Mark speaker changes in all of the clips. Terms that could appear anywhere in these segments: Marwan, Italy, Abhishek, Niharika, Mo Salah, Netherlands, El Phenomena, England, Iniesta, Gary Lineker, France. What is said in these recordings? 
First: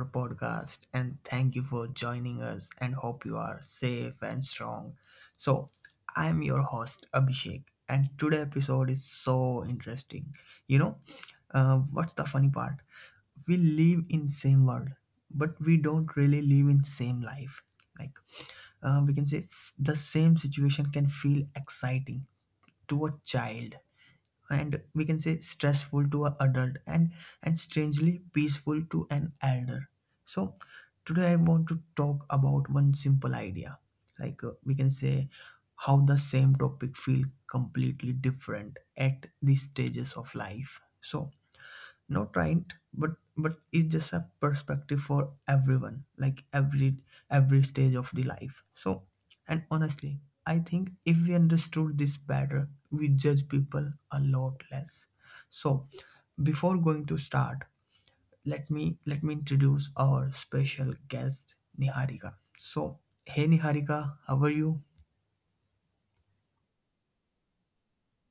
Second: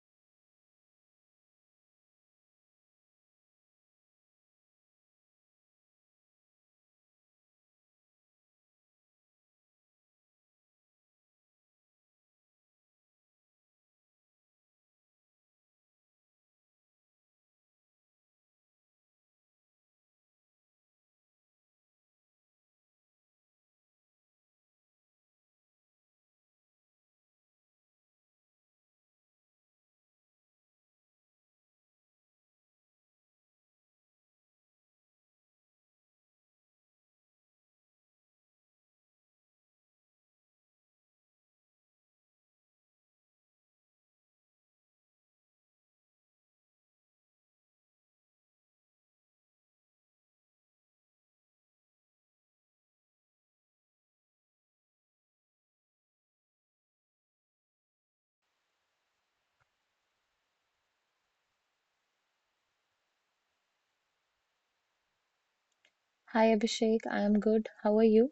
Speaker 1: our podcast and thank you for joining us and hope you are safe and strong. So, I'm your host, Abhishek, and today episode is so interesting. You know, what's the funny part? We live in same world, but we don't really live in same life. Like, we can say the same situation can feel exciting to a child and we can say stressful to an adult and strangely peaceful to an elder. So today I want to talk about one simple idea. Like we can say how the same topic feel completely different at these stages of life. So not right, but it's just a perspective for everyone, like every stage of the life. So and honestly, I think if we understood this better, we judge people a lot less. So before going to start, let me introduce our special guest Niharika. So hey Niharika, how are you?
Speaker 2: Hi Abhishek, I am good. How are you?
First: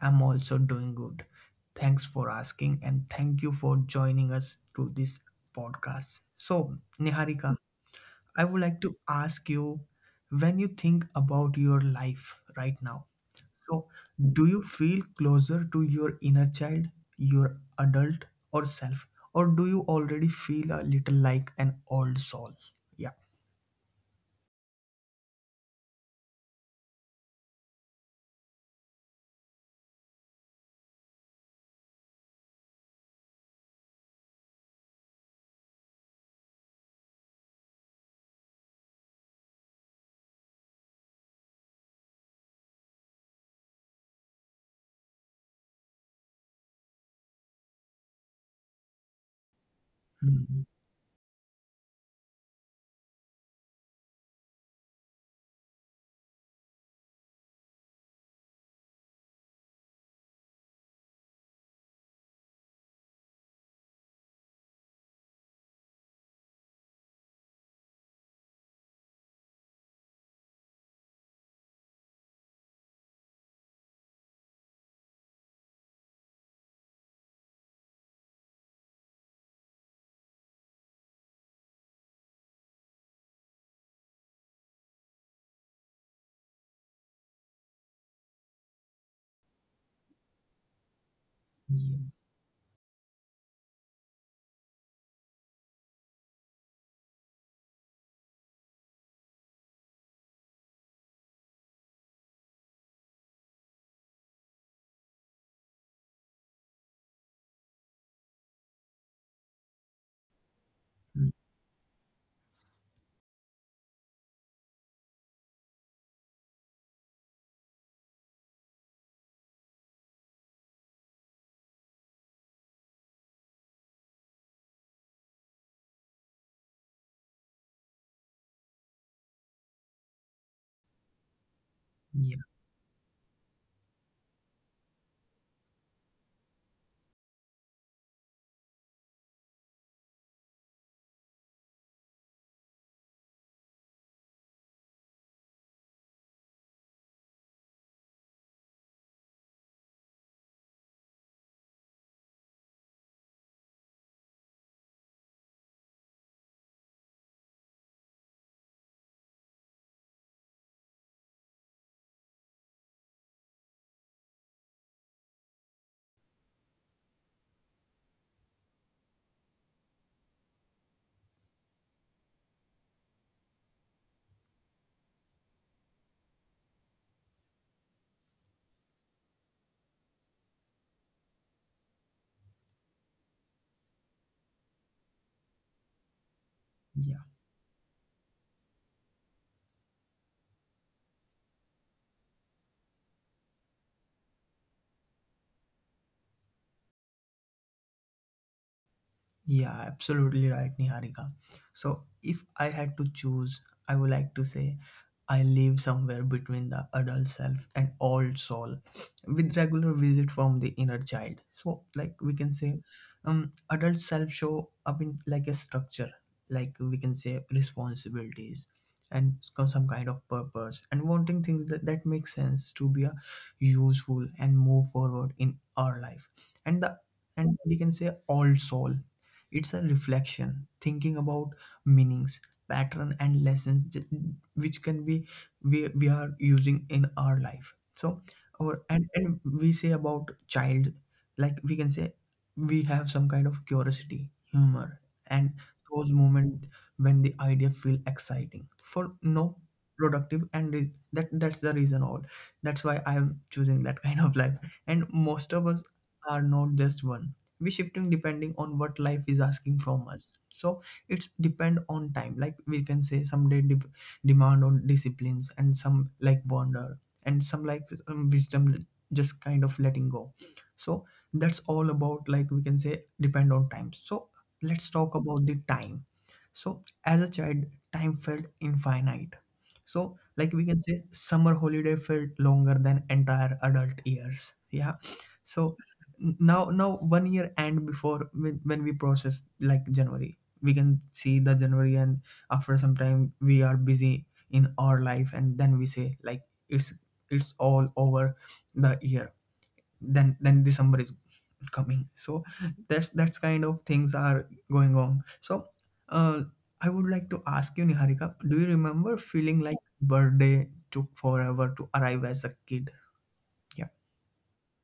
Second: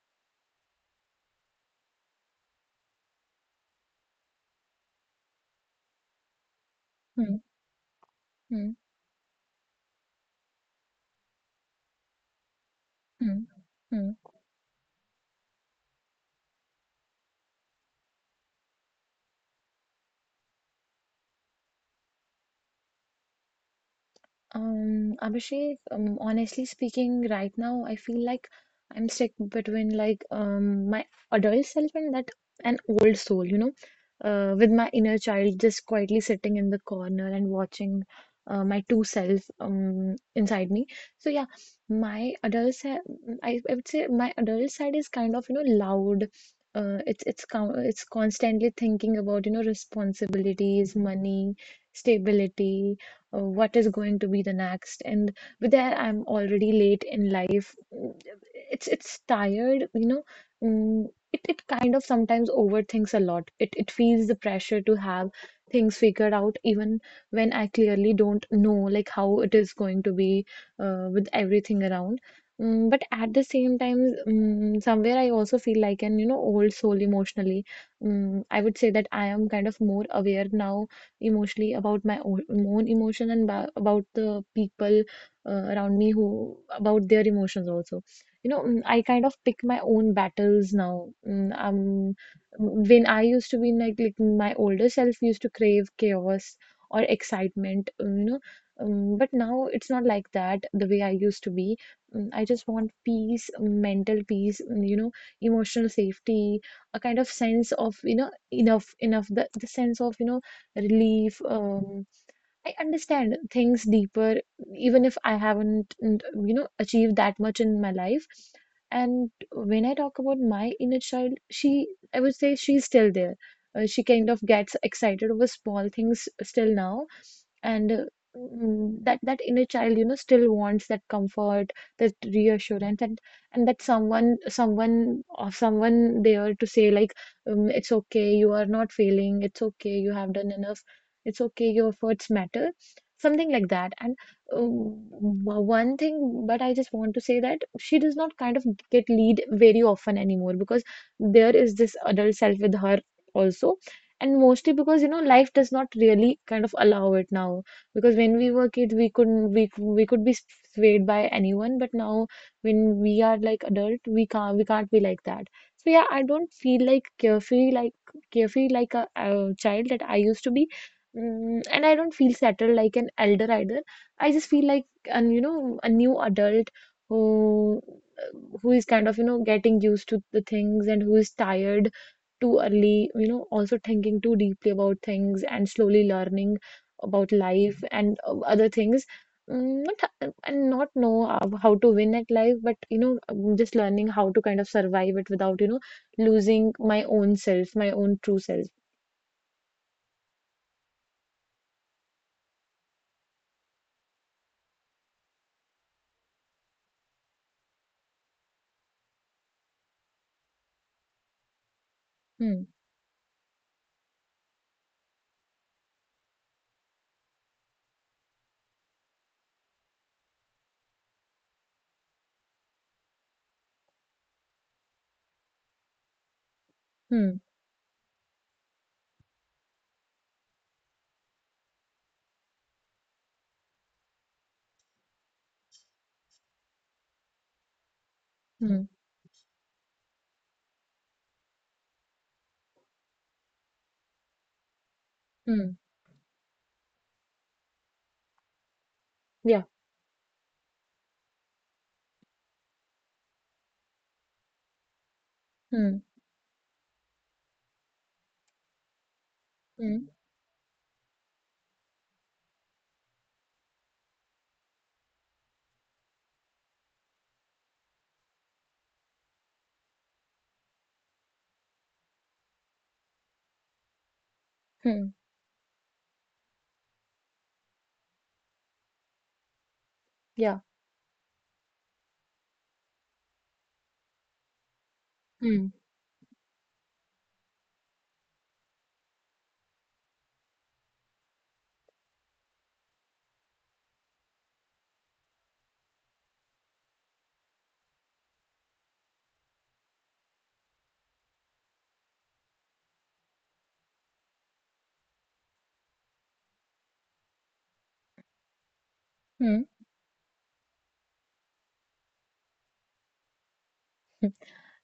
Speaker 1: I'm also doing good. Thanks for asking and thank you for joining us through this podcast. So,
Speaker 2: Hmm,
Speaker 1: Niharika, I would
Speaker 2: hmm,
Speaker 1: like to ask you when you think about your life right now.
Speaker 2: hmm,
Speaker 1: So,
Speaker 2: hmm.
Speaker 1: do you feel closer to your inner child, your adult or self, or do you already feel a little like an old soul? Yeah.
Speaker 2: Abhishek, honestly speaking, right now I feel like I'm stuck between like my adult self and that an old soul, you know, with my inner child just quietly sitting in the corner and watching my two self inside me. So yeah, my adult side, I would say my adult side is kind of, you know, loud. It's constantly thinking about, you know,
Speaker 1: Mm.
Speaker 2: responsibilities, money, stability, what is going to be the next, and with that I'm already late in life. Mm, it's tired, you know. Mm, it kind of sometimes overthinks a lot. It feels the pressure to have things figured out even when I clearly don't know like how it is going to be, with everything around. Mm, but at the same time, mm, somewhere I also feel like an, you know, old soul emotionally. Mm, I would say that I am kind of more aware now emotionally about my own emotion and about the people around me who about their emotions also, you know. Mm, I kind of pick my own battles now. Mm, um,
Speaker 1: Yeah.
Speaker 2: mm, when I used to be like my older self used to crave chaos or excitement, you know, but now it's not like that, the way I used to be. Mm, I just want peace, mental peace, mm, you know, emotional safety, a kind of sense of, you know, enough, the sense of, you know,
Speaker 1: Mm.
Speaker 2: relief. I understand things deeper, even if I haven't, mm, you know, achieved that much in my life. And when I talk about my inner child, I would say she's still there. She kind of gets excited over small things still now, and mm, that inner child, you know, still wants that comfort, that
Speaker 1: Yeah.
Speaker 2: reassurance, and that someone there to say like, it's okay, you are not failing. It's okay, you have done enough. It's okay, your efforts matter, something like that. And one thing, but I just want to say that she does not kind of get lead very often anymore because there is this adult self with her also, and mostly because, you know, life does not really kind of allow it now, because when we were kids we couldn't, we could be swayed by anyone, but now when we are like adult we can't be like that. So yeah, I don't feel like carefree like a child that I used to be. Mm, and I don't feel settled like an elder either. I just feel like an, you know, a new adult who who is kind of, you know, getting used to the things, and who is tired too early, you know, also thinking too deeply about things and slowly learning
Speaker 1: Yeah.
Speaker 2: about life and other things. Mm, Not, h- and not know how to win at life, but you know, just learning how to kind of survive it without, you know, losing my own self, my own true self.
Speaker 1: Yeah, absolutely right, Niharika. So, if I had to choose, I would like to say I live somewhere between the adult self and old soul with regular visit from the inner child. So like we can
Speaker 2: Hmm.
Speaker 1: say adult self show up in like a structure, like we can say responsibilities and some kind of purpose and wanting things that make sense to be a useful and move forward in our life. And the
Speaker 2: Hmm.
Speaker 1: and we can say old soul. It's a reflection, thinking about meanings pattern and lessons which can be we are using in our life. So or
Speaker 2: Hmm.
Speaker 1: and we say about child, like we can say we have some kind of curiosity humor and
Speaker 2: Hmm.
Speaker 1: those moments when the idea feel exciting for no
Speaker 2: Yeah.
Speaker 1: productive and that that's the reason all that's why I'm choosing that kind of life. And most of us
Speaker 2: Hmm.
Speaker 1: are not just one. We shifting depending on what life is asking
Speaker 2: Hmm.
Speaker 1: from us. So it's depend on time, like we can say some day dep demand on disciplines and some like wonder and some like wisdom, just kind of letting go. So that's all about, like we can say, depend on time. So let's
Speaker 2: Hmm.
Speaker 1: talk about the time. So as a child, time felt infinite. So like
Speaker 2: Yeah.
Speaker 1: we can say summer holiday felt longer than entire adult years, yeah.
Speaker 2: Hmm.
Speaker 1: So now one year end before when we process like January, we can see the January and after some time we are busy in our life. And then we say like it's it's all over the year. Then December is coming. So that's kind of things are going on. So uh, I would like to ask you Niharika, do you remember feeling
Speaker 2: Hmm.
Speaker 1: like birthday took forever to arrive as a kid? Yeah.
Speaker 2: hmm.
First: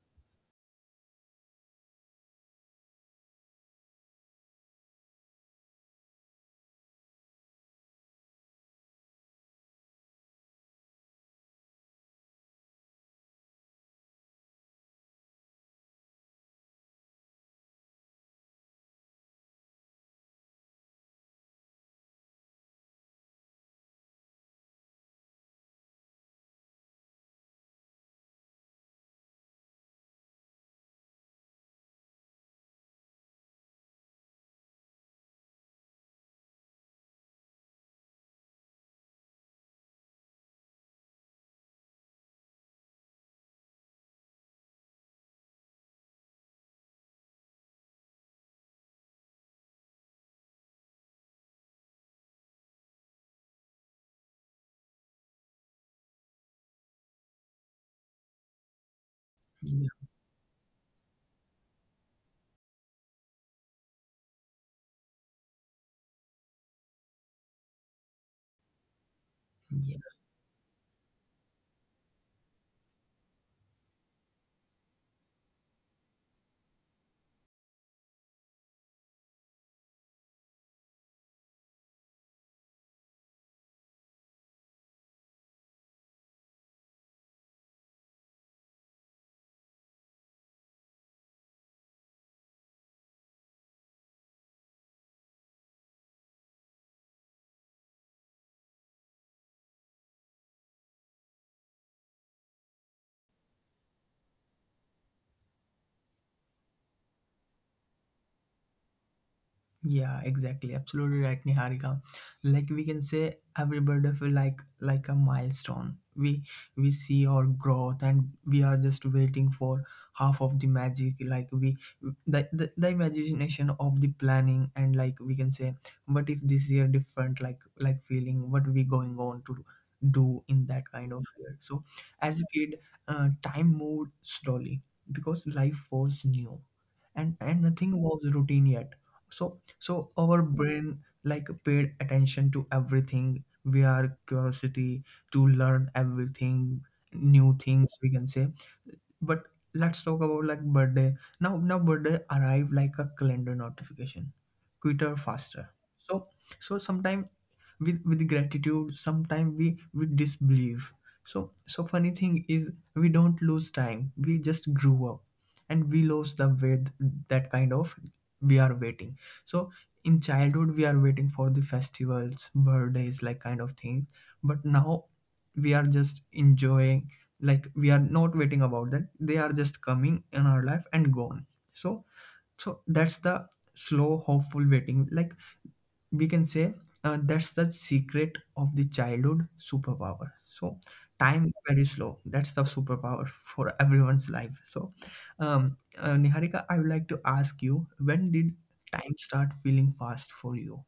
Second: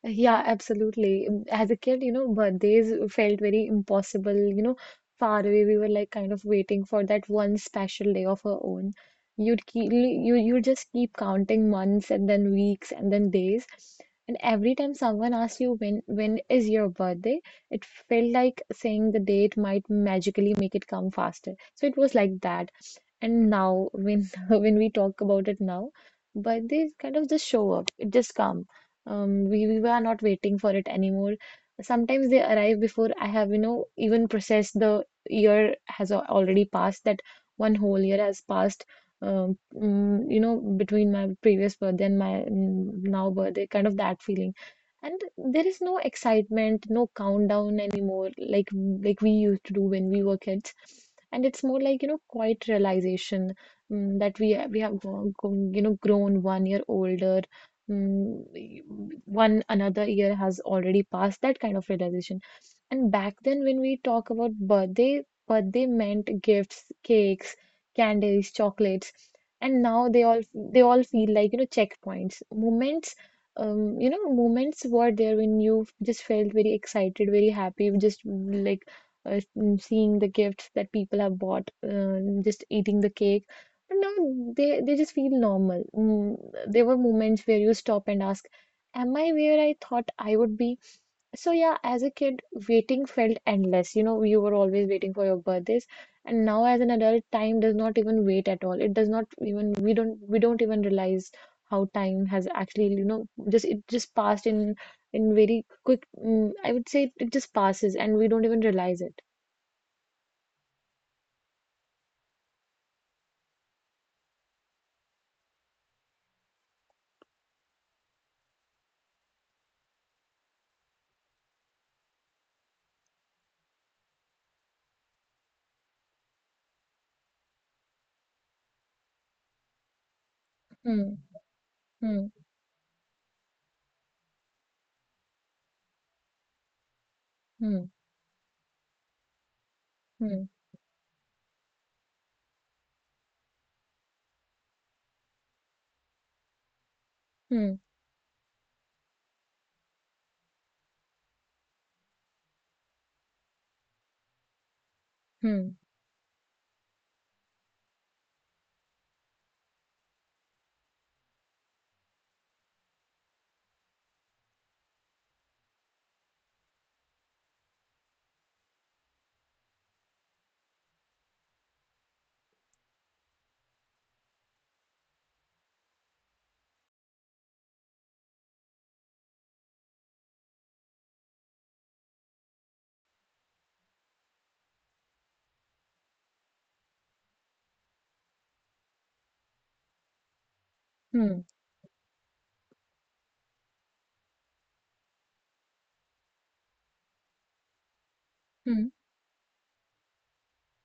Speaker 2: Yeah, absolutely. As a kid, you know, birthdays felt very impossible, you know, far away. We were like kind of waiting for that one special day of our own. You just keep counting months, and then weeks, and then days. And every time someone asked you when is your birthday, it felt like saying the date might magically make it come faster. So it was like that, and now when when we talk about it now, but they kind of just show up. It just come, we were not waiting for it anymore. Sometimes they arrive before I have, you know, even processed the year has already passed, that one whole year has passed, mm, you know, between my previous birthday and my mm, now birthday, kind of that feeling. And there is no excitement, no countdown anymore, like we used to do when we were kids. And it's more like, you know, quiet realization, mm, that we ha- we have you know, grown one year older. Mm, one another year has already passed, that kind of realization. And back then when we talk about birthday, birthday meant gifts, cakes, candies, chocolates, and
Speaker 1: Yeah.
Speaker 2: now they all feel like, you know, checkpoints, moments, you know, moments were there when you just felt very excited, very happy, just like mm, seeing the gifts that people have bought, just eating the cake. But now they just feel normal. Mm, there were moments where you stop and ask, am I where I thought I would be? So yeah, as a kid, waiting felt endless. You know, you were always waiting for your birthdays. And now as an adult, time does not even wait at all. It does not even, we don't even realize how time has actually, you know, just it just passed in very quick. Mm, I would say it just passes and we don't even realize it.
Speaker 1: Yeah, exactly. Absolutely right, Niharika. Like we can say every birthday feel like a milestone. We see our growth and we are just waiting for half of the magic. Like we the imagination of the planning and like we can say what if this year different like feeling what we going on to do in that kind
Speaker 2: 嗯
Speaker 1: of year. So
Speaker 2: 嗯
Speaker 1: as a kid, time moved slowly because life was new and and
Speaker 2: 嗯
Speaker 1: nothing was routine yet. So our
Speaker 2: 嗯
Speaker 1: brain like paid attention to everything. We are curiosity to learn everything, new
Speaker 2: 嗯
Speaker 1: things we can say. But let's talk about like birthday. Now birthday arrive like a calendar notification. Quicker, faster.
Speaker 2: 嗯
Speaker 1: So sometimes with gratitude, sometimes we disbelieve. So funny thing is we don't lose time. We just grew up and we lose the way that kind of we are waiting. So in childhood we are waiting for the festivals, birthdays, like kind of things. But now we are just enjoying, like we are not waiting about that. They are just coming in our life and gone. So that's the slow hopeful waiting, like we can say that's the secret of the childhood superpower. So time
Speaker 2: 嗯
Speaker 1: is very slow, that's the superpower for everyone's life. So Niharika, I would like to ask you, when did
Speaker 2: 嗯。
Speaker 1: time start feeling fast for you?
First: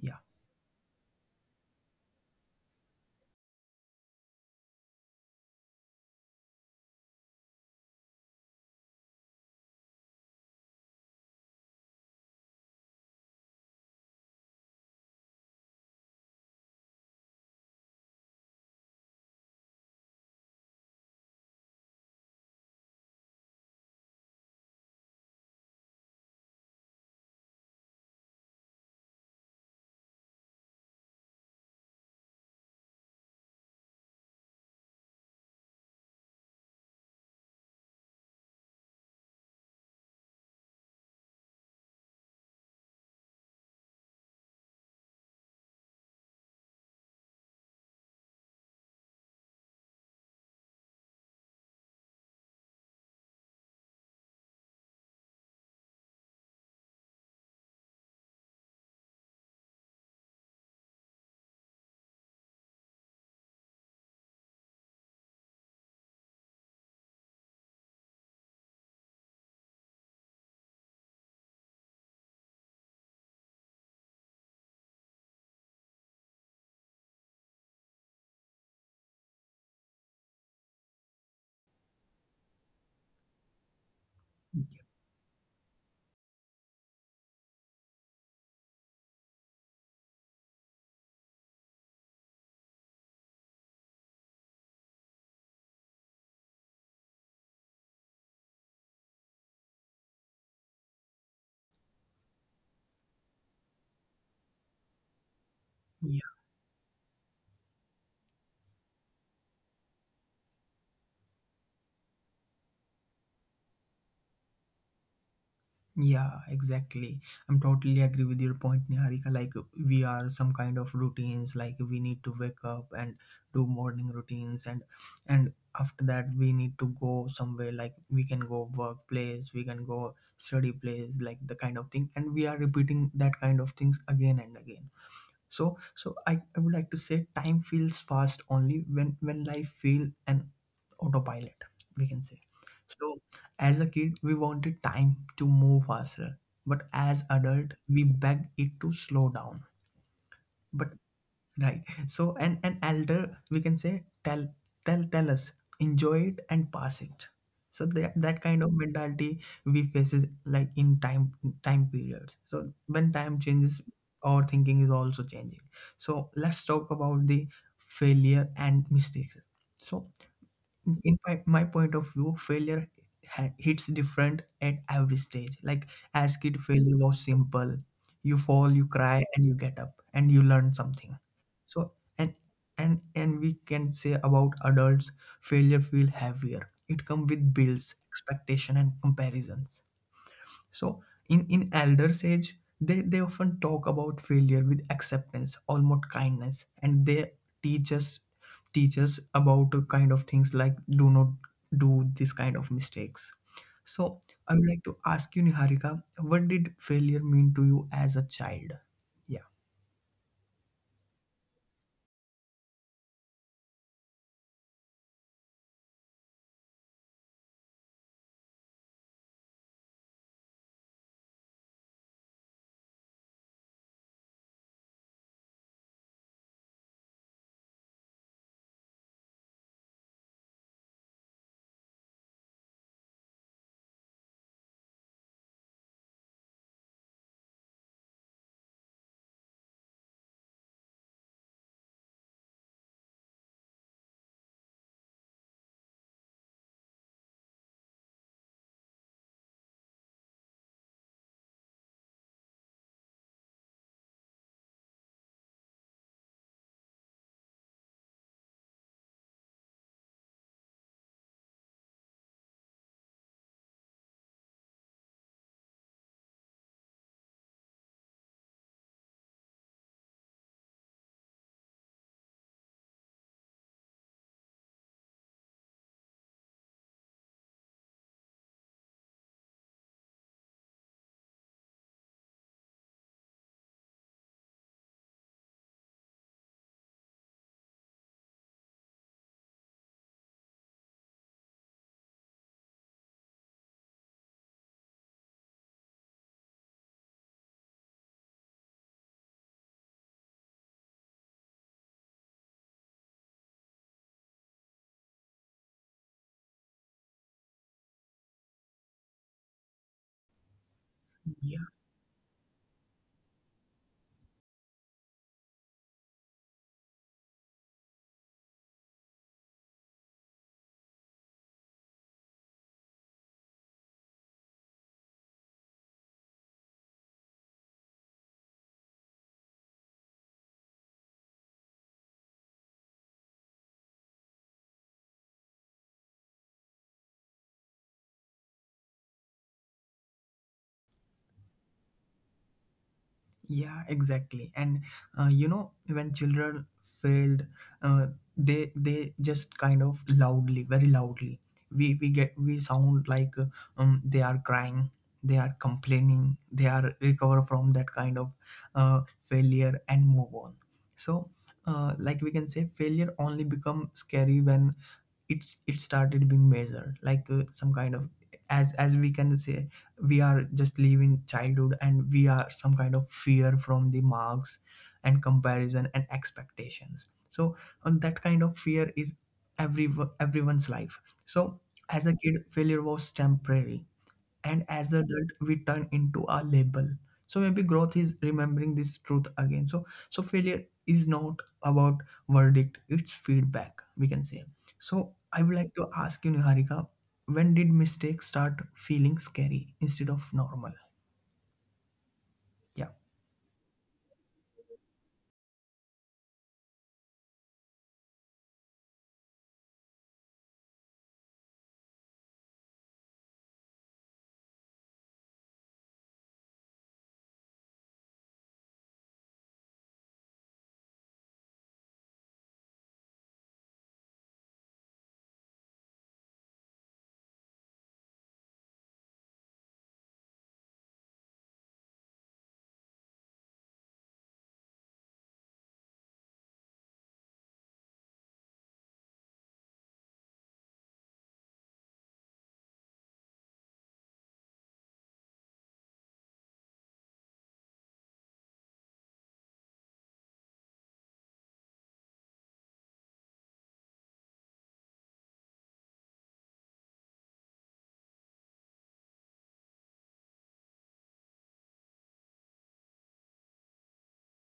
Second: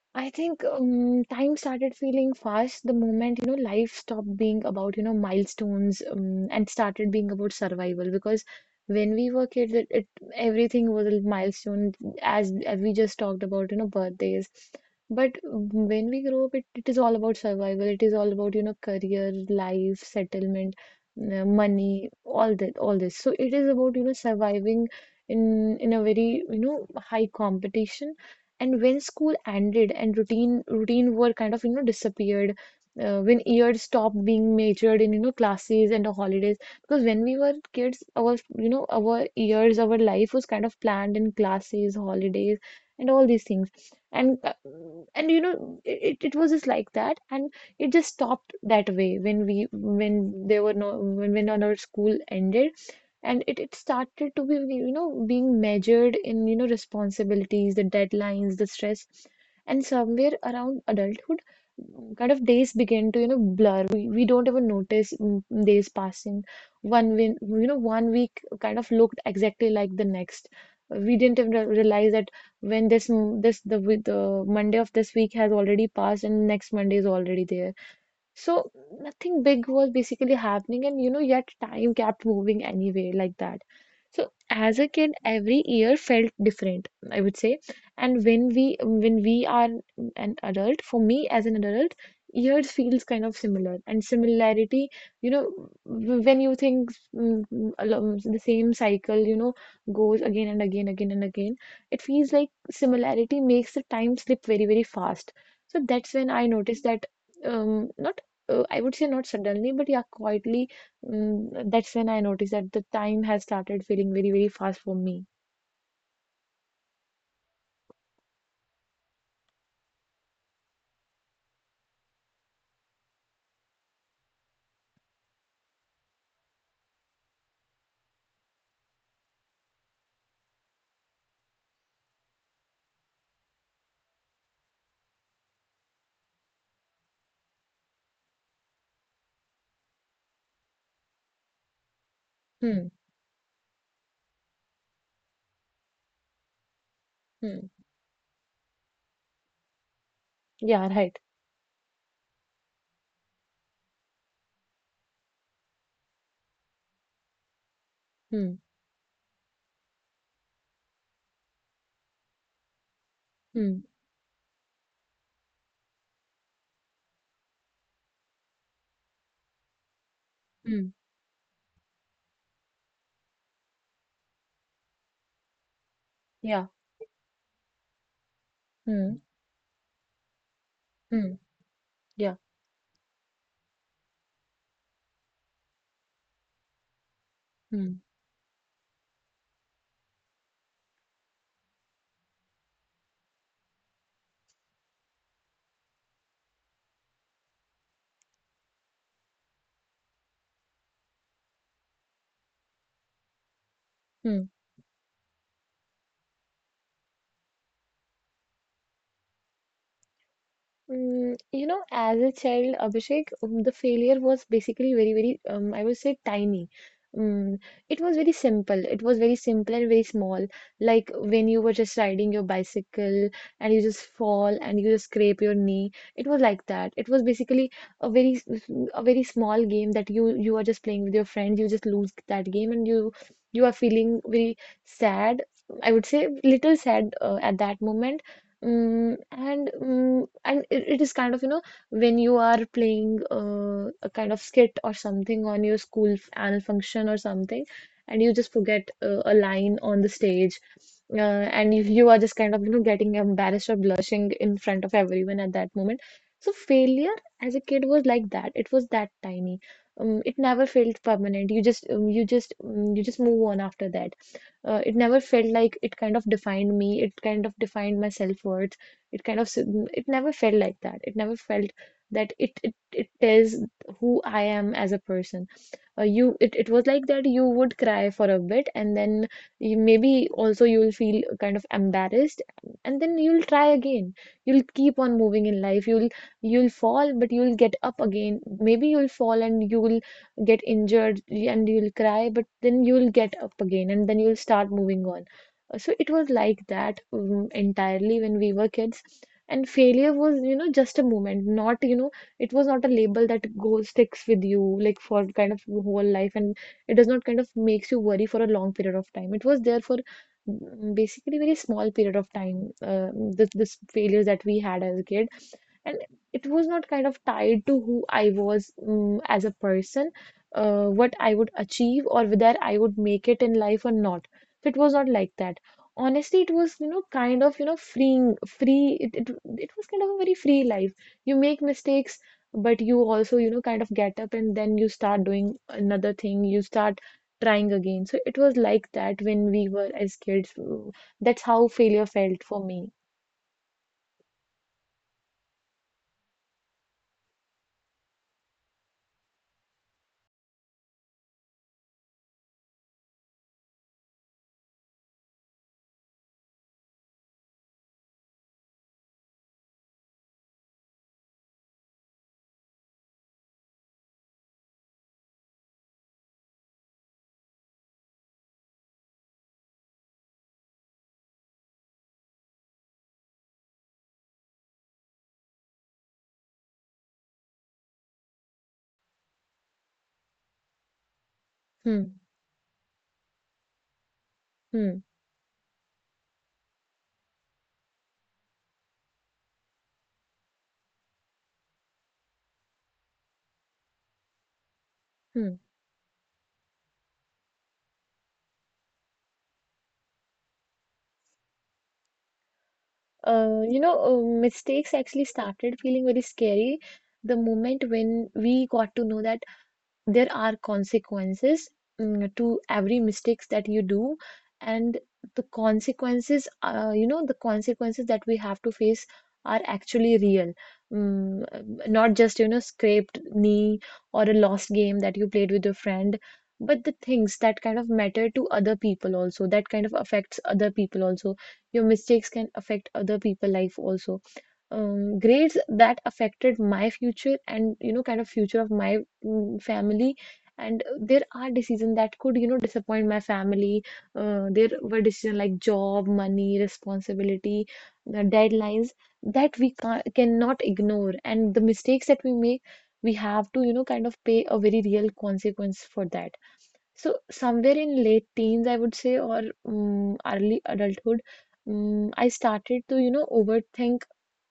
Speaker 1: Yeah.
Speaker 2: I think, time started feeling fast the moment, you know, life stopped being about, you know, milestones, and started being about survival. Because when we were kids, it everything was a milestone, as we just talked about, you know, birthdays. But when we grow up, it is all about survival. It is all about, you know, career, life, settlement, money, all that, all this. So it is about, you know, surviving in a very, you know, high competition, and when school ended and routine work kind of, you know, disappeared, when years stopped being measured in, you know, classes and the holidays, because when we were kids our, you know, our years, our life was kind of planned in classes, holidays, and all these things, and uh, and you know it was just like that, and it just stopped that way when we when there were no when when our school ended, and it started to be, you know, being measured in, you know, responsibilities, the deadlines, the stress. And somewhere around adulthood, mm, kind of days begin to, you know, blur. We don't even notice mm, mm, days passing. One win you know, one week kind of looked exactly like the next. We didn't even realize that when this m- this the, w- the Monday of this week has already passed and next Monday is already there. So nothing big was basically happening, and you know, yet time kept moving anyway, like that. So as a kid, every year felt different, I would say. And when we are an adult, for me as an adult, years feels kind of similar. And similarity, you know, when you think mm, mm, along the same cycle, you know, goes again and again, it feels like similarity makes the time slip very, very fast. So that's when I noticed that not I would say not suddenly, but yeah, quietly. Mm, that's when I noticed that the time has started feeling very, very fast for me.
Speaker 1: Yeah, exactly. I'm totally agree with your point, Niharika. Like we are some kind of routines, like we need to wake up and do morning routines and after that we need to go somewhere, like we can go workplace, we can go study place, like the kind of thing. And we are repeating that kind of things again and again. So, so I would like to say time feels fast only when life feel an autopilot, we can say.
Speaker 2: Hmm.
Speaker 1: So as a kid, we wanted time to move faster, but as
Speaker 2: Hmm.
Speaker 1: adult, we beg it to slow down.
Speaker 2: Yeah.
Speaker 1: But
Speaker 2: Right.
Speaker 1: Right. So an elder, we can say, tell us, enjoy it and pass it. So that
Speaker 2: Hmm.
Speaker 1: kind of mentality we faces like in time periods. So when time
Speaker 2: Hmm.
Speaker 1: changes, our thinking is also changing. So let's talk about the failure and mistakes. So
Speaker 2: Hmm.
Speaker 1: in my point of view failure hits different at every stage, like as
Speaker 2: Yeah.
Speaker 1: kid failure was simple. You fall, you
Speaker 2: Hmm.
Speaker 1: cry, and you get up and you learn something.
Speaker 2: Hmm.
Speaker 1: So
Speaker 2: Yeah.
Speaker 1: and and we can say about adults failure feel heavier. It come with
Speaker 2: Hmm.
Speaker 1: bills, expectation and comparisons. So in elder sage, they often talk about failure with acceptance, almost kindness, and they teach us teach us about a kind of things, like do not do this kind of mistakes. So
Speaker 2: Hmm.
Speaker 1: I would like to ask you, Niharika, what did failure mean to you as a child? Yeah.
Speaker 2: Mm, you know, as a child, Abhishek, the failure was basically I would say tiny. Mm, it was very simple. It was very simple and very small. Like when you were just riding your bicycle and you just fall and you just scrape your knee. It was like that. It was basically a a very small game that you are just playing with your friends. You just lose that game, and you are feeling very sad. I would say little sad, at that moment. Mm, and mm, and it is kind of, you know, when you are playing a kind of skit or something on your school annual function or something, and you just forget a line on the stage, uh, and you are just kind of, you know, getting embarrassed or blushing in front of everyone at that moment. So failure as a kid was like that. It was that tiny. It never felt permanent. You just you just you just move on after that, it never felt like it kind of defined me. It kind of defined my self-worth. It kind of, s- it never felt like that. It never felt that it tells who I am as a person. It was like that. You would cry for a bit and then you, maybe also you'll feel kind of embarrassed, and then you'll try again. You'll keep on moving in life. You'll fall, but you'll get up again. Maybe you'll fall and you'll get injured and you'll cry, but then you'll get up again and then you'll start moving on. So it was like that entirely when we were kids, and failure was just a moment, not it was not a label that goes sticks with you like for kind of your whole life, and it does not kind of makes you worry for a long period of time. It was there for basically very small period of time. This failures that we had as a kid. And it was not kind of tied to who I was as a person, what I would achieve, or whether I would make it in life or not. So it was not like that. Honestly, it was, you know, kind of, you know, freeing, free. It was kind of a very free life. You make mistakes, but you also you know kind of get up, and then you start doing another thing. You start trying again. So it was like that when we were as kids. Mm, that's how failure felt for me.
Speaker 1: Yeah, exactly. And you know, when children failed, uh, they just kind of loudly, very loudly. We get we sound like they are crying, they are complaining, they are recover from that kind of failure and move on. So, like we can say, failure only become scary when it started being measured, like some kind of as we can say we are just living childhood and we are some kind of fear from the marks and comparison and expectations. So that kind of fear is every everyone's life. So as a
Speaker 2: Hmm.
Speaker 1: kid failure was temporary and as
Speaker 2: Hmm.
Speaker 1: adult we turn into a label. So maybe growth is remembering this truth again. So failure is not about verdict, it's feedback we can say. So I
Speaker 2: Hmm.
Speaker 1: would like to ask you Niharika, when did mistakes start feeling scary instead of normal? Yeah.
Speaker 2: You know, mistakes actually started feeling very scary the moment when we got to know that there are consequences, mm, to every mistakes that you do. And the consequences, you know, the consequences that we have to face are actually real, mm, not just you know scraped knee or a lost game that you played with your friend, but the things that kind of matter to other people also, that kind of affects other people also. Your mistakes can affect other people life also. Um, grades that affected my future and you know kind of future of my, mm, family. And there are decisions that could you know disappoint my family. Uh, there were decisions like job, money, responsibility, the deadlines that we can cannot ignore, and the mistakes that we make, we have to you know kind of pay a very real consequence for that. So somewhere in late teens, I would say, or mm early adulthood, mm I started to, you know, overthink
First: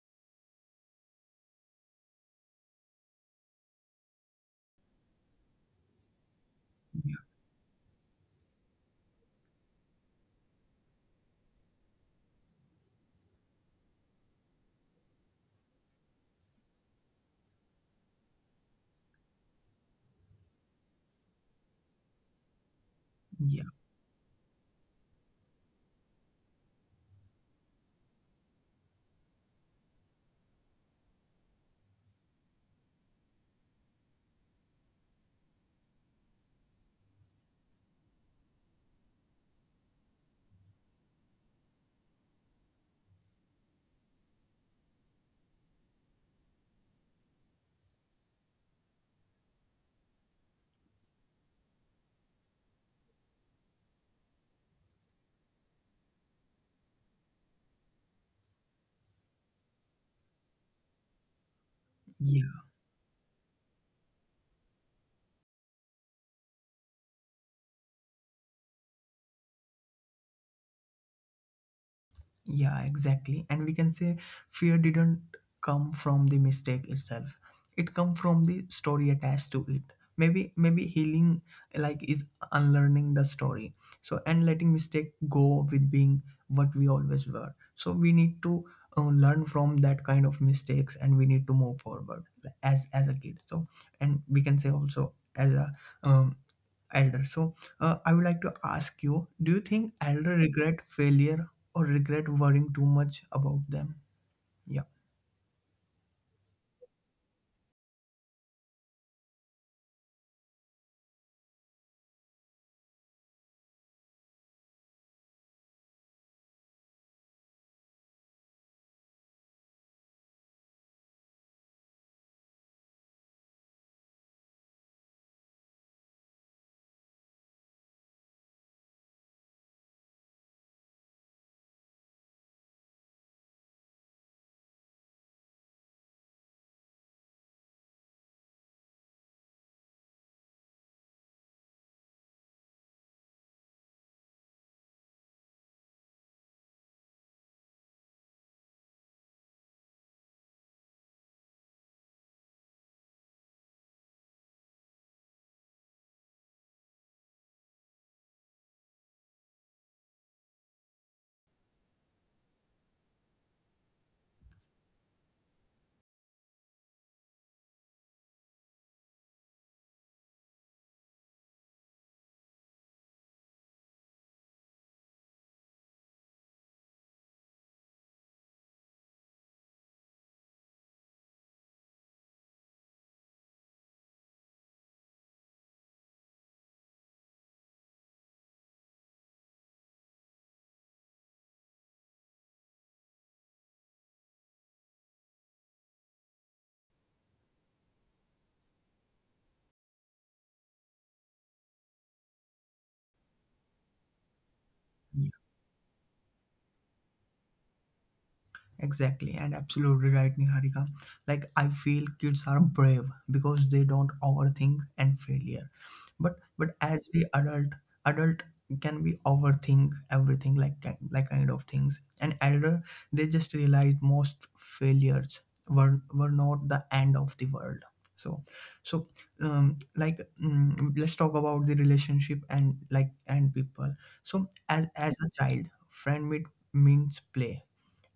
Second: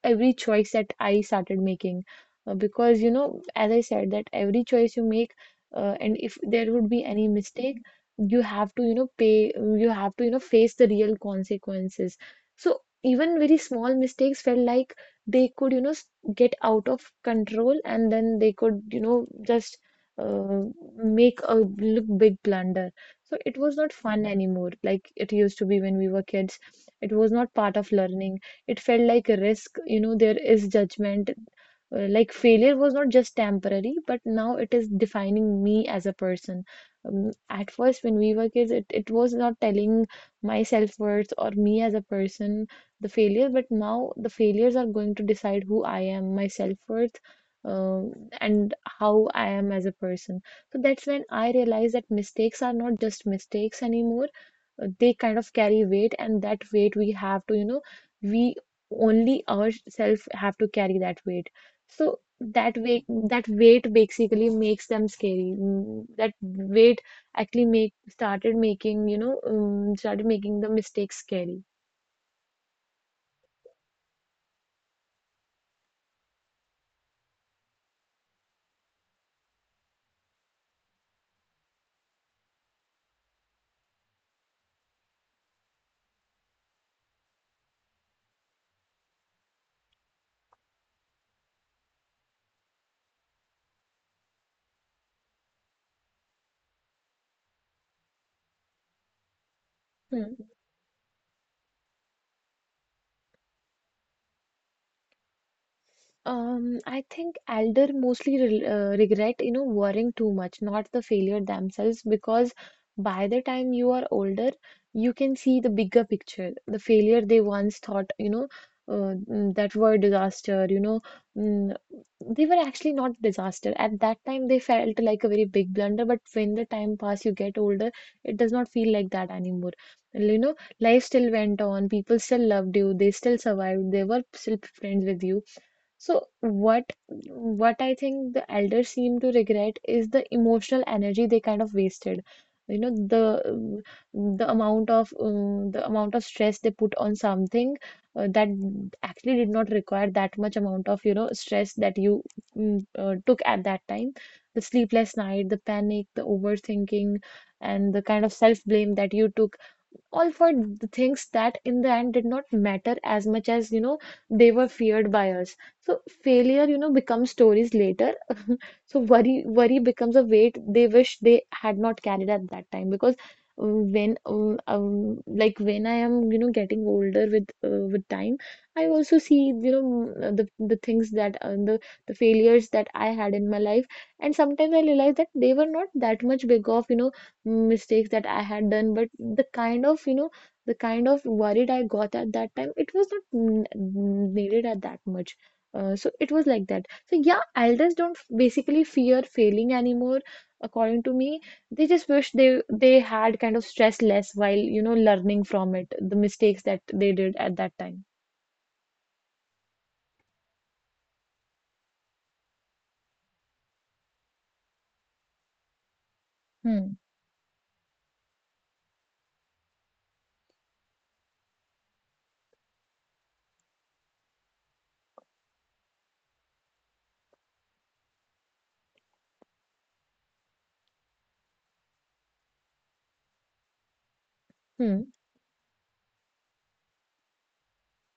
Speaker 2: every choice that I started making. Because, you know, as I said, that every choice you make, and if there would be
Speaker 1: Yeah.
Speaker 2: any mistake, you have to, you know, pay, you have to, you know, face the real consequences. So even very small mistakes felt like they could, you know, s- get out of control, and then they could, you know, just uh, make a look big blunder. So it was not fun anymore, like it used to be when we were kids. It was not part of learning. It felt like a risk. You know, there is judgment. Like failure was not just temporary, but now it is defining me as a person. At first, when we were kids, it was not telling my self-worth or me as a person, the failure, but now the failures are going to decide who I am, my self-worth, uh, and how I am as a person. So that's when I realized that mistakes are not just mistakes anymore. They kind of carry weight, and that weight we have to, you know, we only ourselves have to carry that weight. So
Speaker 1: Yeah.
Speaker 2: that weight basically makes them scary. Mm, that weight actually make started making, you know, started making the mistakes scary.
Speaker 1: Yeah, exactly. And we can say fear didn't come from the mistake itself. It come from the story attached to it. Maybe healing like is unlearning the story. So and letting mistake go with being what we always were. So we need to learn from that kind of mistakes and we need to move forward, like, as a kid. So and we can say also as a um, elder. So I would like to ask you, do you think
Speaker 2: Hmm.
Speaker 1: elder regret failure or regret worrying too much about them? Yeah.
Speaker 2: I think elder mostly re regret, you know, worrying too much, not the failure themselves, because by the time you are older, you can see the bigger picture. The failure they once thought, you know, mm, that were disaster, you know, mm, they were actually not disaster. At that time, they felt like a very big blunder, but when the time pass, you get older, it does not feel like that anymore. You know, life still went on, people still loved you, they still survived, they were still friends with you. So what I think the elders seem to regret is the emotional energy they kind of wasted. You know, the amount of stress they put on something that actually did not require that much amount of, you know, stress that you mm, took at that time. The sleepless night, the panic, the overthinking, and the kind of self-blame that you took, all for the things that in the end did not matter as much as you know they were feared by us. So failure, you know, becomes stories later. So worry becomes a weight they wish they had not carried at that time, because when like when I am, you know, getting older with time, I also see, you know, m- the things that the failures that I had in my life, and sometimes I realize that they were not that much big of, you know, mistakes that I had done, but the kind of, you know, the kind of worried I got at that time, it was not n- n- needed at that much. So it was like that. So yeah, elders don't f- basically fear failing anymore, according to me. They just wish they had kind of stress less while, you know, learning from it, the mistakes that they did at that time.
Speaker 1: Exactly, and absolutely right, Niharika. Like, I feel kids are brave because they don't overthink and failure. But
Speaker 2: Hmm.
Speaker 1: as we adult, adult can be overthink everything, like like kind of things. And elder, they just realize most failures were not the end of the world. So so like let's talk about the relationship and like and people. So as
Speaker 2: Hmm.
Speaker 1: as a child, friend meet means play,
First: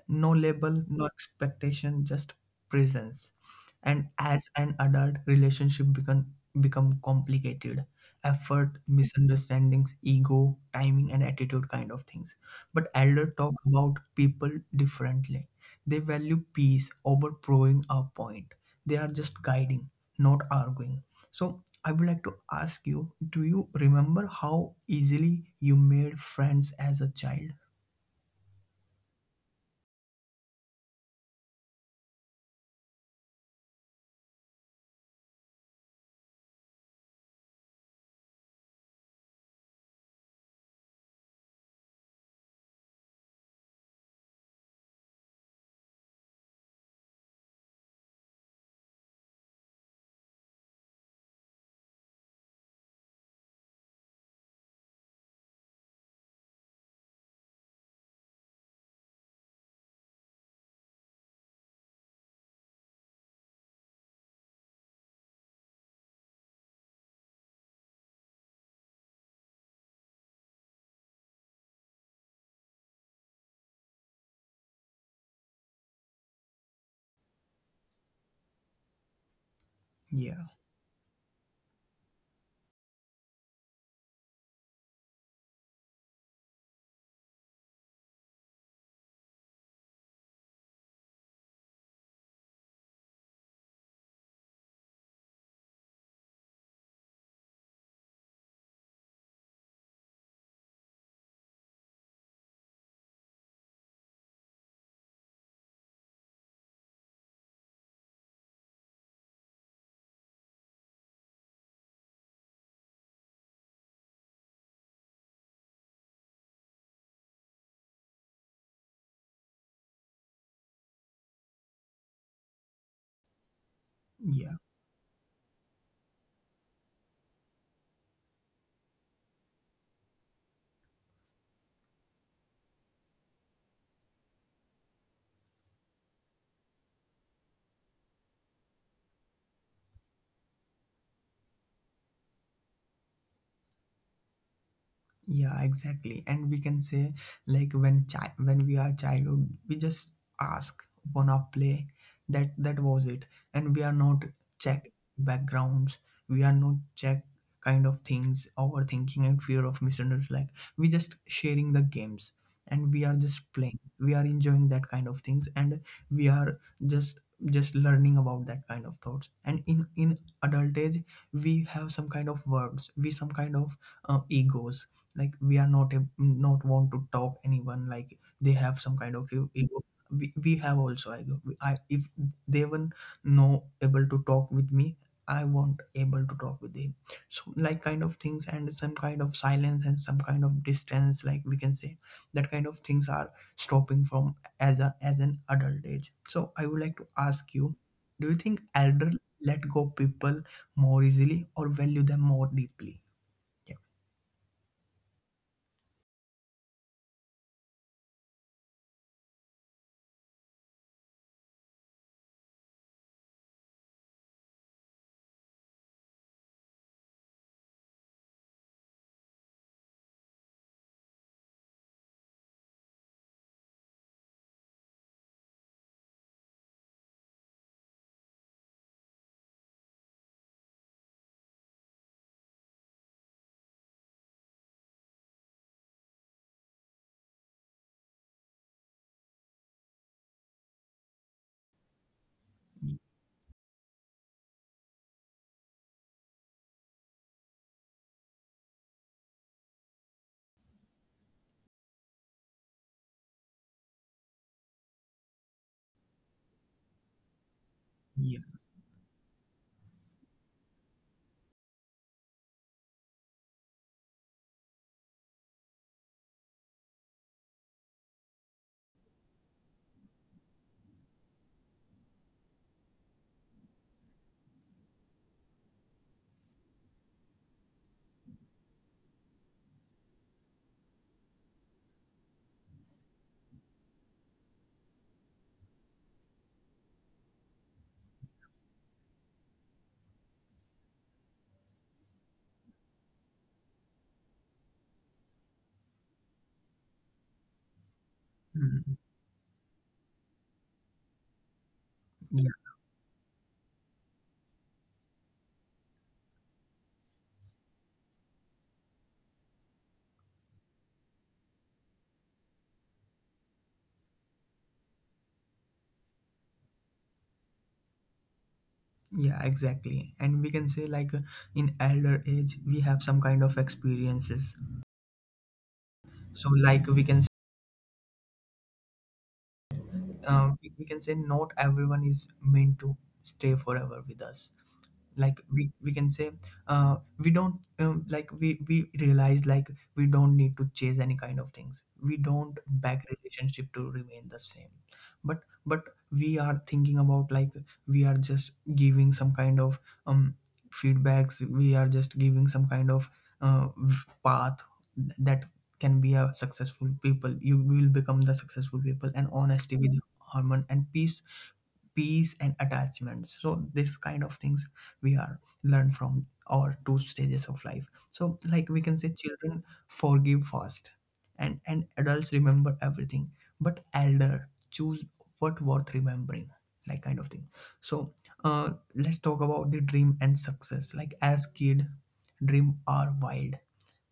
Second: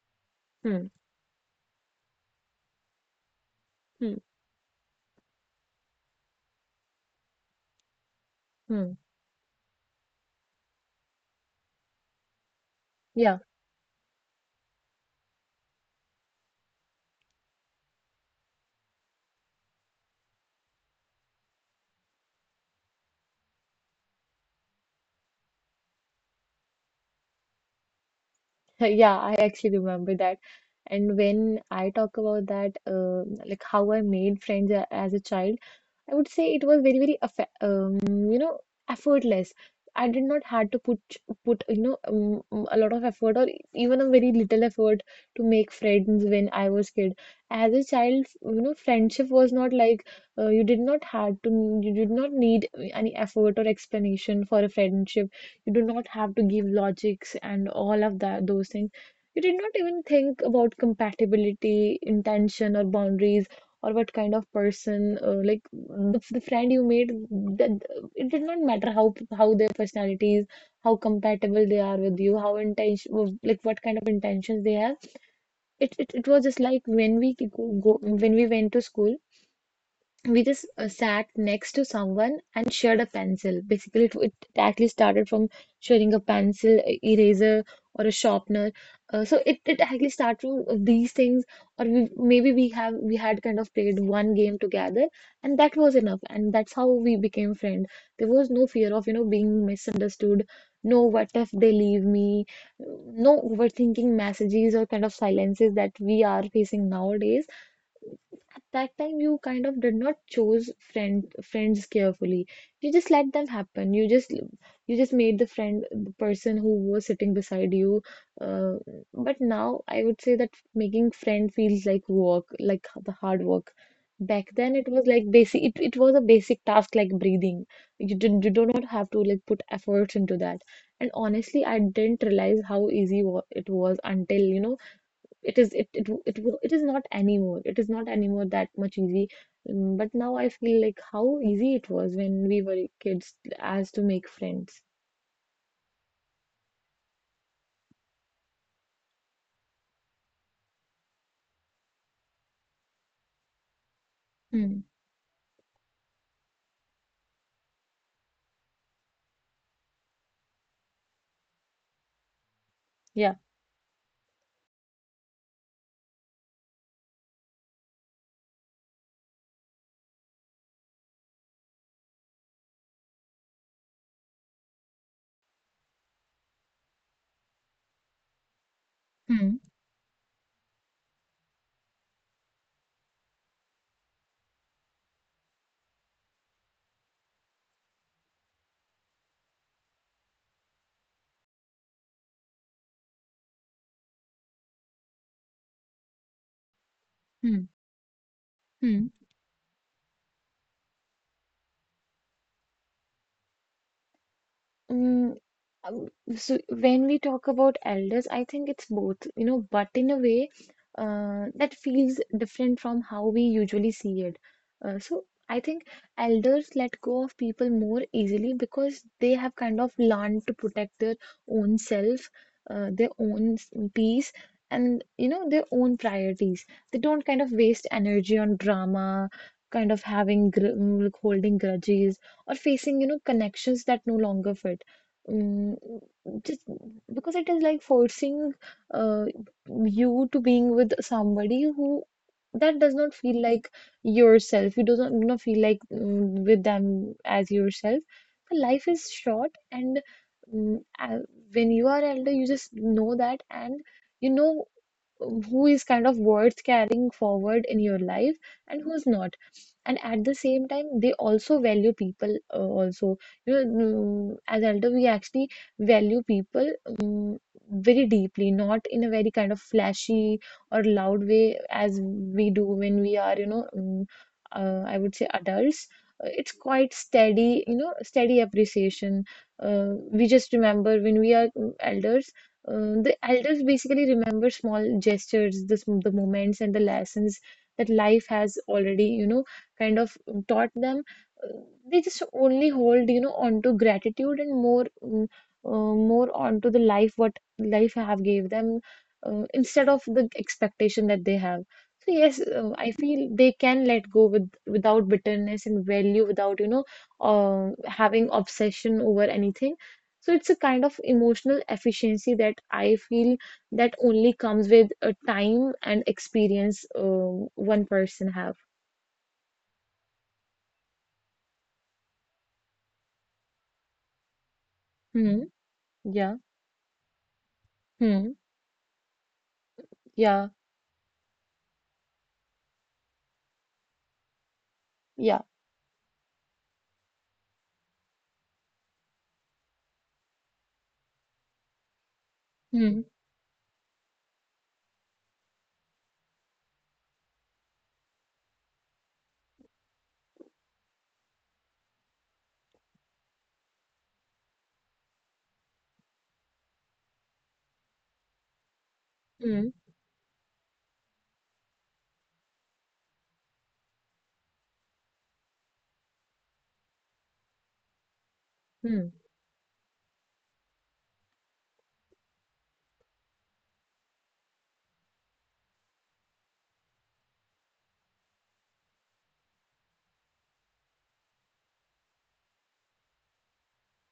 Speaker 1: no label,
Speaker 2: Hmm.
Speaker 1: no expectation, just presence. And
Speaker 2: Hmm.
Speaker 1: as an adult, relationship become complicated. Effort,
Speaker 2: Hmm.
Speaker 1: misunderstandings, ego, timing, and attitude kind of things. But elder
Speaker 2: Yeah.
Speaker 1: talk about people differently. They value peace over proving a point. They are just guiding, not arguing. So I would like to ask you, do you remember how easily you made friends as a child?
Speaker 2: Yeah, I actually remember that. And when I talk about that, like how I made friends a- as a child, I would say it was very, very, affe- you know, effortless. I did not had to put you know a lot of effort or even a very little effort to make friends when I was kid. As a child, you know, friendship was not like you did not had to you did not need any effort or explanation for a friendship. You do not have to give logics and all of that those things. You did not even think about compatibility, intention, or boundaries, or what kind of person like the friend you made, that it did not matter how their personalities, how compatible they are with you, how intention like what kind of intentions they have. It was just like when we go, go when we went to school, we
Speaker 1: Yeah,
Speaker 2: just sat next to someone and shared a pencil. Basically, it actually started from sharing a pencil, a eraser, or a sharpener. So it actually started from these things, or we, maybe we had kind of played one game together, and that was enough. And that's how we became friends. There was no fear of you know being misunderstood. No, what if they leave me? No overthinking messages or kind of silences that we are facing nowadays. At that time you kind of did not choose friends carefully. You just let them happen. You just made the friend the person who was sitting beside you. Uh, but now I would say that making friend feels like work, like the hard work. Back
Speaker 1: yeah.
Speaker 2: then it was like basic. It was a basic task like breathing. You do not have to like put efforts into that. And honestly I didn't realize how easy wa- it was until you know it is it is not anymore, it is not anymore that much easy. Mm, but now I feel like how easy it was when we were kids as to make friends.
Speaker 1: Yeah, exactly. And we can say like when when we are childhood, we just ask wanna play. That was it. And we are not
Speaker 2: Mm.
Speaker 1: check backgrounds. We are not check kind of things, overthinking and fear of misunderstanding. Like we just sharing the games and we are
Speaker 2: Yeah.
Speaker 1: just playing. We are enjoying that kind of things, and we are just just learning about that kind of thoughts. And in adult age, we have some kind of words, we some kind of egos. Like we are not a, not want to talk anyone, like they have some kind of
Speaker 2: Hmm.
Speaker 1: ego. We have also ego. I if they were no able to talk with me, I won't able to talk with them. So like kind of things, and some kind of silence, and some kind of distance. Like we can say that kind of things are stopping from as a as an adult age. So I would like to ask
Speaker 2: Hmm.
Speaker 1: you, do you think
Speaker 2: Hmm.
Speaker 1: elder let go people more easily or value them more deeply? Yeah.
Speaker 2: Mm, um, so when we talk about elders, I think it's both, you know, but in a way that feels different from how we usually see it. So I think elders let go of people more easily because they have kind of learned to protect their own self, their own s- peace, and you know, their own priorities. They don't kind of waste energy on drama, kind of having gr mm, like holding grudges, or facing, you know, connections that no longer fit. Mm, just because it is like forcing uh, you to being with somebody who that does not feel like yourself. You do not feel like mm, with them as yourself. The life is short, and mm, when you are elder, you just know that, and you know who is kind of worth carrying forward in your life
Speaker 1: Yeah.
Speaker 2: and who's not. And at the same time, they also value people also you know, mm, as elder, we actually value people very deeply, not in a very kind of flashy or loud way as we do when we are, I would say adults. It's quite steady, you know, steady appreciation. We just remember when we are elders. The elders basically remember small gestures, the moments and the lessons that life has already, you know, kind of taught them. They just only hold, you know, onto gratitude and more more onto the life what life have gave them,
Speaker 1: Hmm.
Speaker 2: instead of the expectation that they have. So yes,
Speaker 1: Yeah,
Speaker 2: I feel they can let go with without bitterness and value without uh, having obsession over anything. So it's a kind of emotional efficiency that I feel that only comes with a time and experience one person have.
Speaker 1: yeah, exactly. And we can say like in elder age we have some kind of experiences.
Speaker 2: Hmm. Yeah.
Speaker 1: So like we can say,
Speaker 2: Hmm. Yeah.
Speaker 1: we can say not everyone is meant to stay forever with us. Like
Speaker 2: Yeah.
Speaker 1: we can say we don't like we realize like we don't need to chase any kind of things, we don't
Speaker 2: Hmm.
Speaker 1: back relationship to remain the same. but but we are thinking about like we are just giving some kind of um feedbacks. We are just giving some kind of uh, path that can be a successful people. You will become the successful people, and
Speaker 2: Hmm.
Speaker 1: honesty with harmony and peace, peace and attachments. So this kind of things we are learn from our two stages of life. So like we can say
Speaker 2: Hmm.
Speaker 1: children forgive fast, and adults remember everything, but elder choose what worth remembering, like kind of thing. So uh let's talk about the dream and success. Like as kid, dream are wild,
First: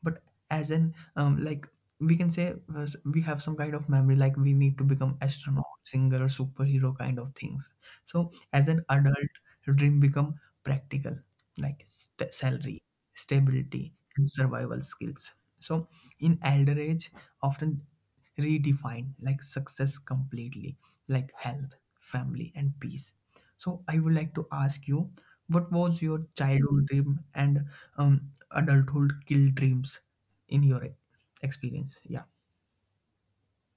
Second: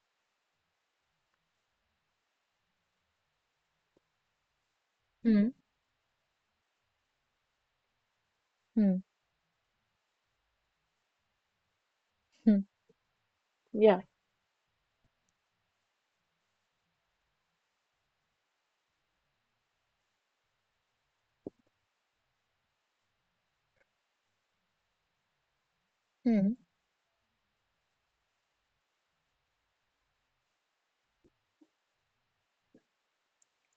Speaker 1: but as an like we can say we have some kind of memory, like we need to become
Speaker 2: Hmm.
Speaker 1: astronaut, singer, superhero kind of things. So as an
Speaker 2: Hmm.
Speaker 1: adult, dream become practical, like
Speaker 2: Hmm.
Speaker 1: salary, stability,
Speaker 2: Yeah.
Speaker 1: and survival skills. So in elder age, often redefine like success completely, like health, family, and peace. So I would like to ask you, what was your
Speaker 2: Hmm.
Speaker 1: childhood dream and um, adulthood kill dreams in your experience? Yeah.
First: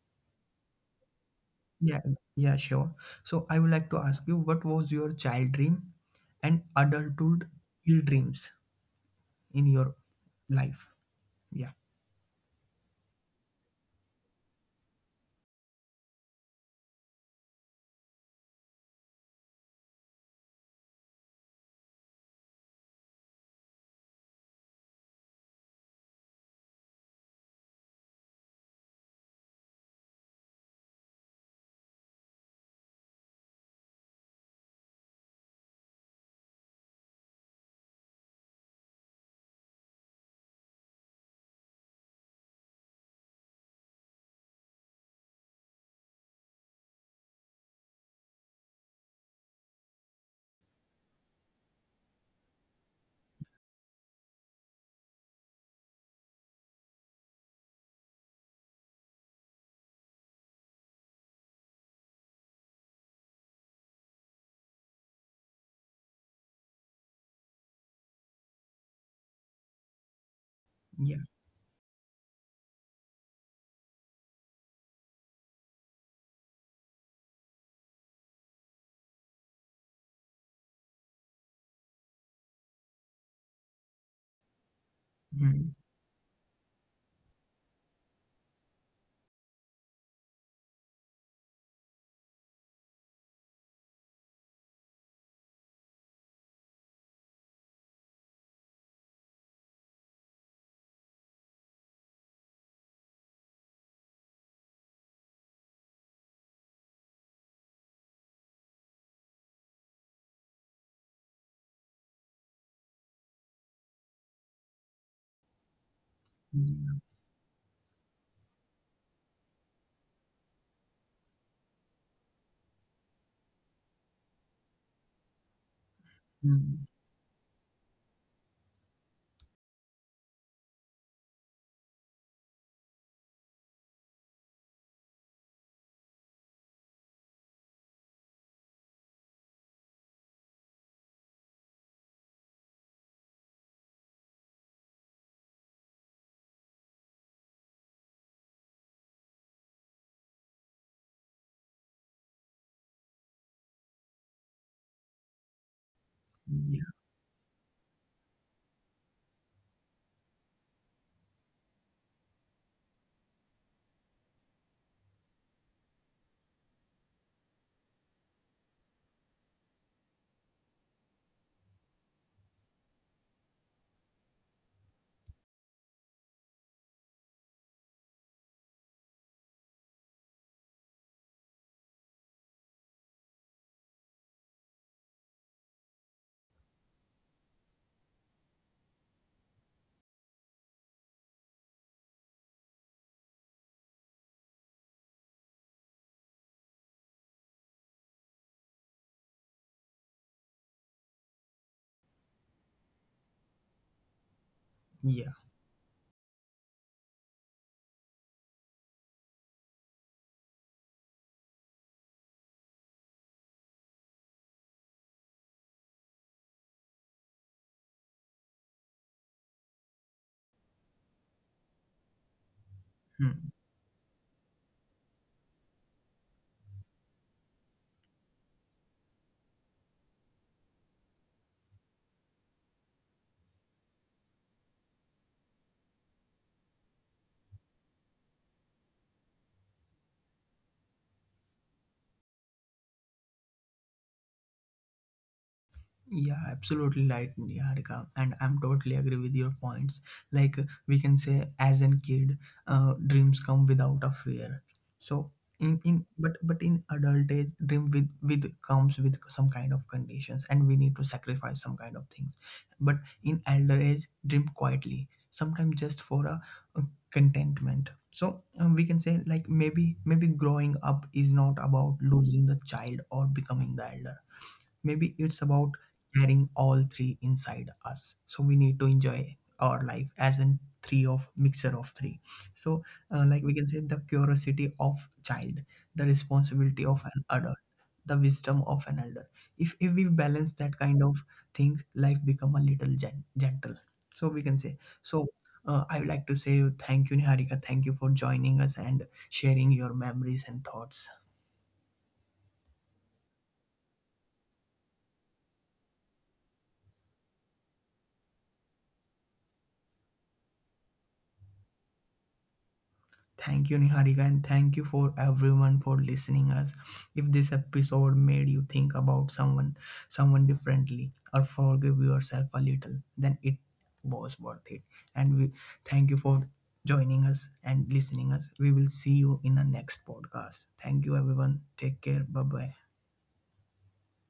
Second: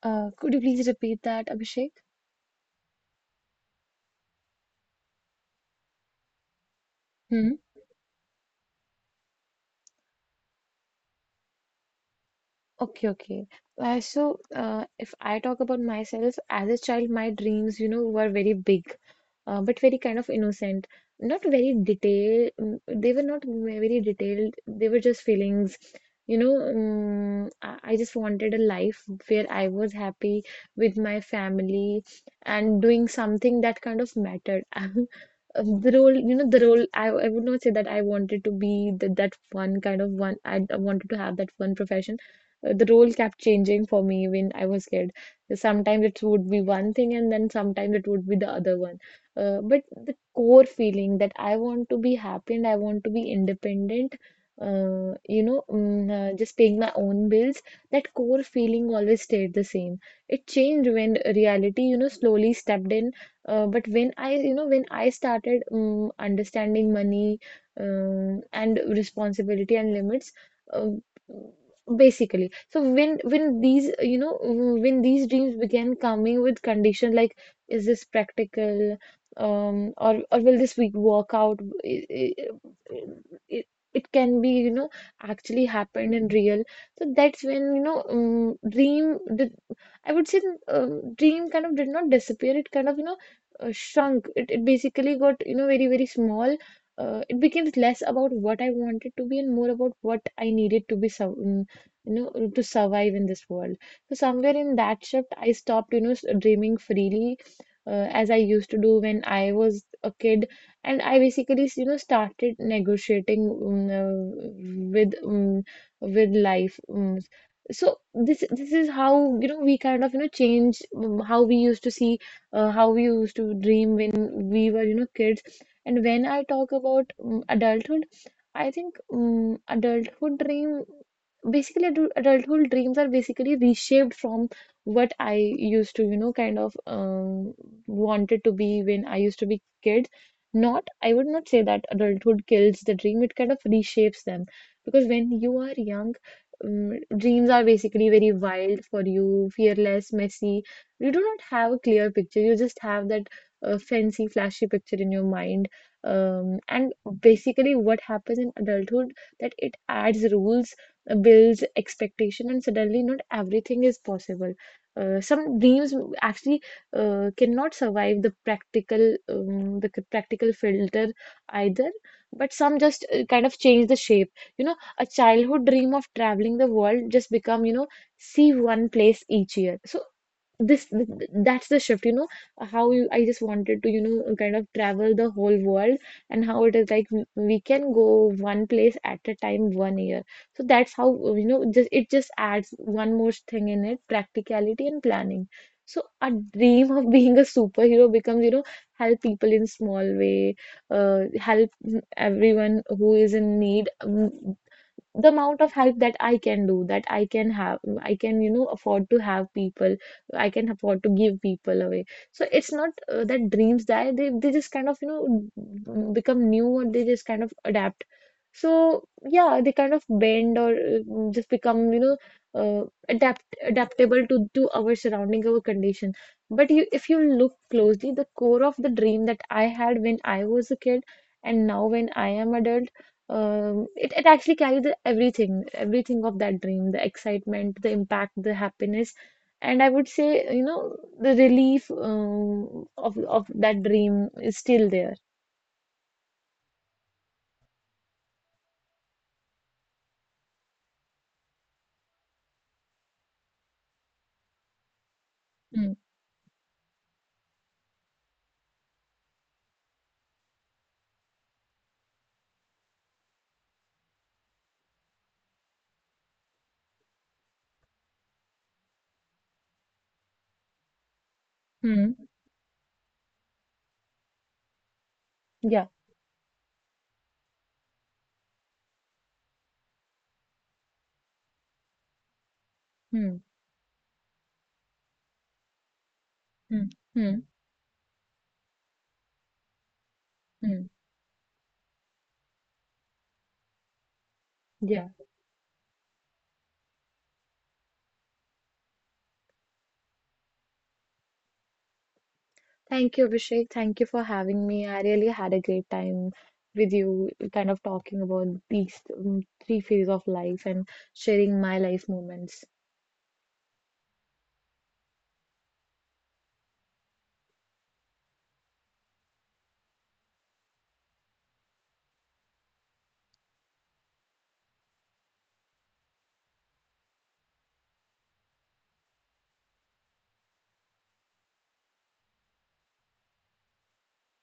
Speaker 2: Could you please repeat that, Abhishek?
Speaker 1: Yeah. Yeah, sure. So I would like to ask you, what was your child dream and adulthood
Speaker 2: Hmm.
Speaker 1: kill dreams in your life? Yeah.
Speaker 2: Okay, okay. So, if I talk about myself, as a child, my dreams, you know, were very big, but very kind of innocent. Not very detailed. They were not very detailed. They were just feelings. You know, I just wanted a life where I was happy with my family and doing something that kind of mattered. The role, I would not say that I wanted to be the, that one kind of one I wanted to have that one profession. The role kept changing for me when I was kid. Sometimes it would be one thing, and then sometimes it would be the other one. But the core feeling that I want to be happy and I want to be independent, just paying my own bills, that core feeling always stayed the same. It changed when reality, you know, slowly stepped in. But when I, you know, when I started understanding money, and responsibility and limits, uh,
Speaker 1: Yeah.
Speaker 2: basically. So when these, you know, when these dreams began coming with condition, like, is this practical, or will this week work out, it can be, you know, actually
Speaker 1: Hmm.
Speaker 2: happened in real. So that's when, you know, dream did, I would say, dream kind of did not disappear, it kind of, you know, shrunk. It basically got, you know, very very small. It became less about what I wanted to be and more about what I needed to be served, you know, to survive in this world. So somewhere in that shift I stopped, you know, dreaming freely, as I used to do when I was a kid. And I basically, you know, started negotiating with mm with life
Speaker 1: Yeah.
Speaker 2: mm. So this is how, you know, we kind of, you know, change, how we used to see, how we used to dream when we were, you know, kids. And when I talk
Speaker 1: Hmm.
Speaker 2: about adulthood, I think, adulthood dream, basically, adulthood dreams are basically reshaped from what I used to, you know, kind of, wanted to be when I used to be kid. Not, I would not say that adulthood kills the dream, it kind of reshapes them, because when you are young, dreams are basically very wild for you, fearless, messy. You do not have a clear picture, you just have that fancy, flashy picture in your mind. Um,
Speaker 1: Hmm. Yeah.
Speaker 2: and basically, what happens in adulthood that it adds rules, builds expectation, and suddenly not everything is possible. Some dreams actually cannot survive the practical, practical filter either. But some just kind of change the shape. You know, a childhood dream of traveling the world just become, you know, see one place each year. So that's the shift, you know, how you, I just wanted to, you know, kind of travel the whole world, and how it is like, we can go one place at a time one year. So that's how, you know, just it just adds one more thing in it, practicality and planning. So a dream of being a superhero becomes, you know, help people in small way, help, everyone who is in need.
Speaker 1: Hmm.
Speaker 2: The
Speaker 1: Yeah.
Speaker 2: amount of help that I can do, that I can have, I can, you know, afford to have people, I can afford to give people away. So it's not that dreams die, they just kind of, you know, become new, or they just kind of adapt. So yeah, they kind of bend, or just become, you know,
Speaker 1: Hmm.
Speaker 2: adaptable to our surrounding, our condition. But you, if you look closely, the core of the dream that I had when I was a kid and now when I am adult, it actually carried the everything, everything of that dream, the excitement, the impact, the happiness, and I would say, you know, the relief, of that dream is still there.
Speaker 1: Yeah, absolutely right, Niharika. And I'm totally agree with your points. Like we can say, as an kid, dreams come without a fear. So
Speaker 2: Hmm.
Speaker 1: in but in adult age, dream with comes with some kind of conditions, and we need to sacrifice some kind of things. But in elder age, dream quietly, sometimes just for a contentment. So we can say like maybe growing up is not about
Speaker 2: Hmm.
Speaker 1: losing the child or becoming the elder. Maybe it's about
Speaker 2: Yeah.
Speaker 1: carrying all three inside us. So we need to enjoy our life as in three of mixer of three. So
Speaker 2: Hmm.
Speaker 1: like we can say the curiosity of child, the
Speaker 2: Hmm.
Speaker 1: responsibility of an
Speaker 2: Hmm.
Speaker 1: adult, the wisdom of an elder. If we balance that
Speaker 2: Hmm.
Speaker 1: kind of things, life become a little gentle. So we can say
Speaker 2: Yeah.
Speaker 1: so. I would like to say thank you, Niharika. Thank you for joining us and sharing your memories and thoughts.
Speaker 2: Thank you, Abhishek. Thank you for having me. I really had a great time with you, kind of talking about these three phases of life and sharing my life moments.
Speaker 1: Thank you, Niharika, and thank you for everyone for listening us. If this episode made you think about someone, someone differently, or forgive yourself a little, then it was worth it. And we thank you for joining us and listening us. We will see you in the next podcast. Thank you, everyone. Take care. Bye bye.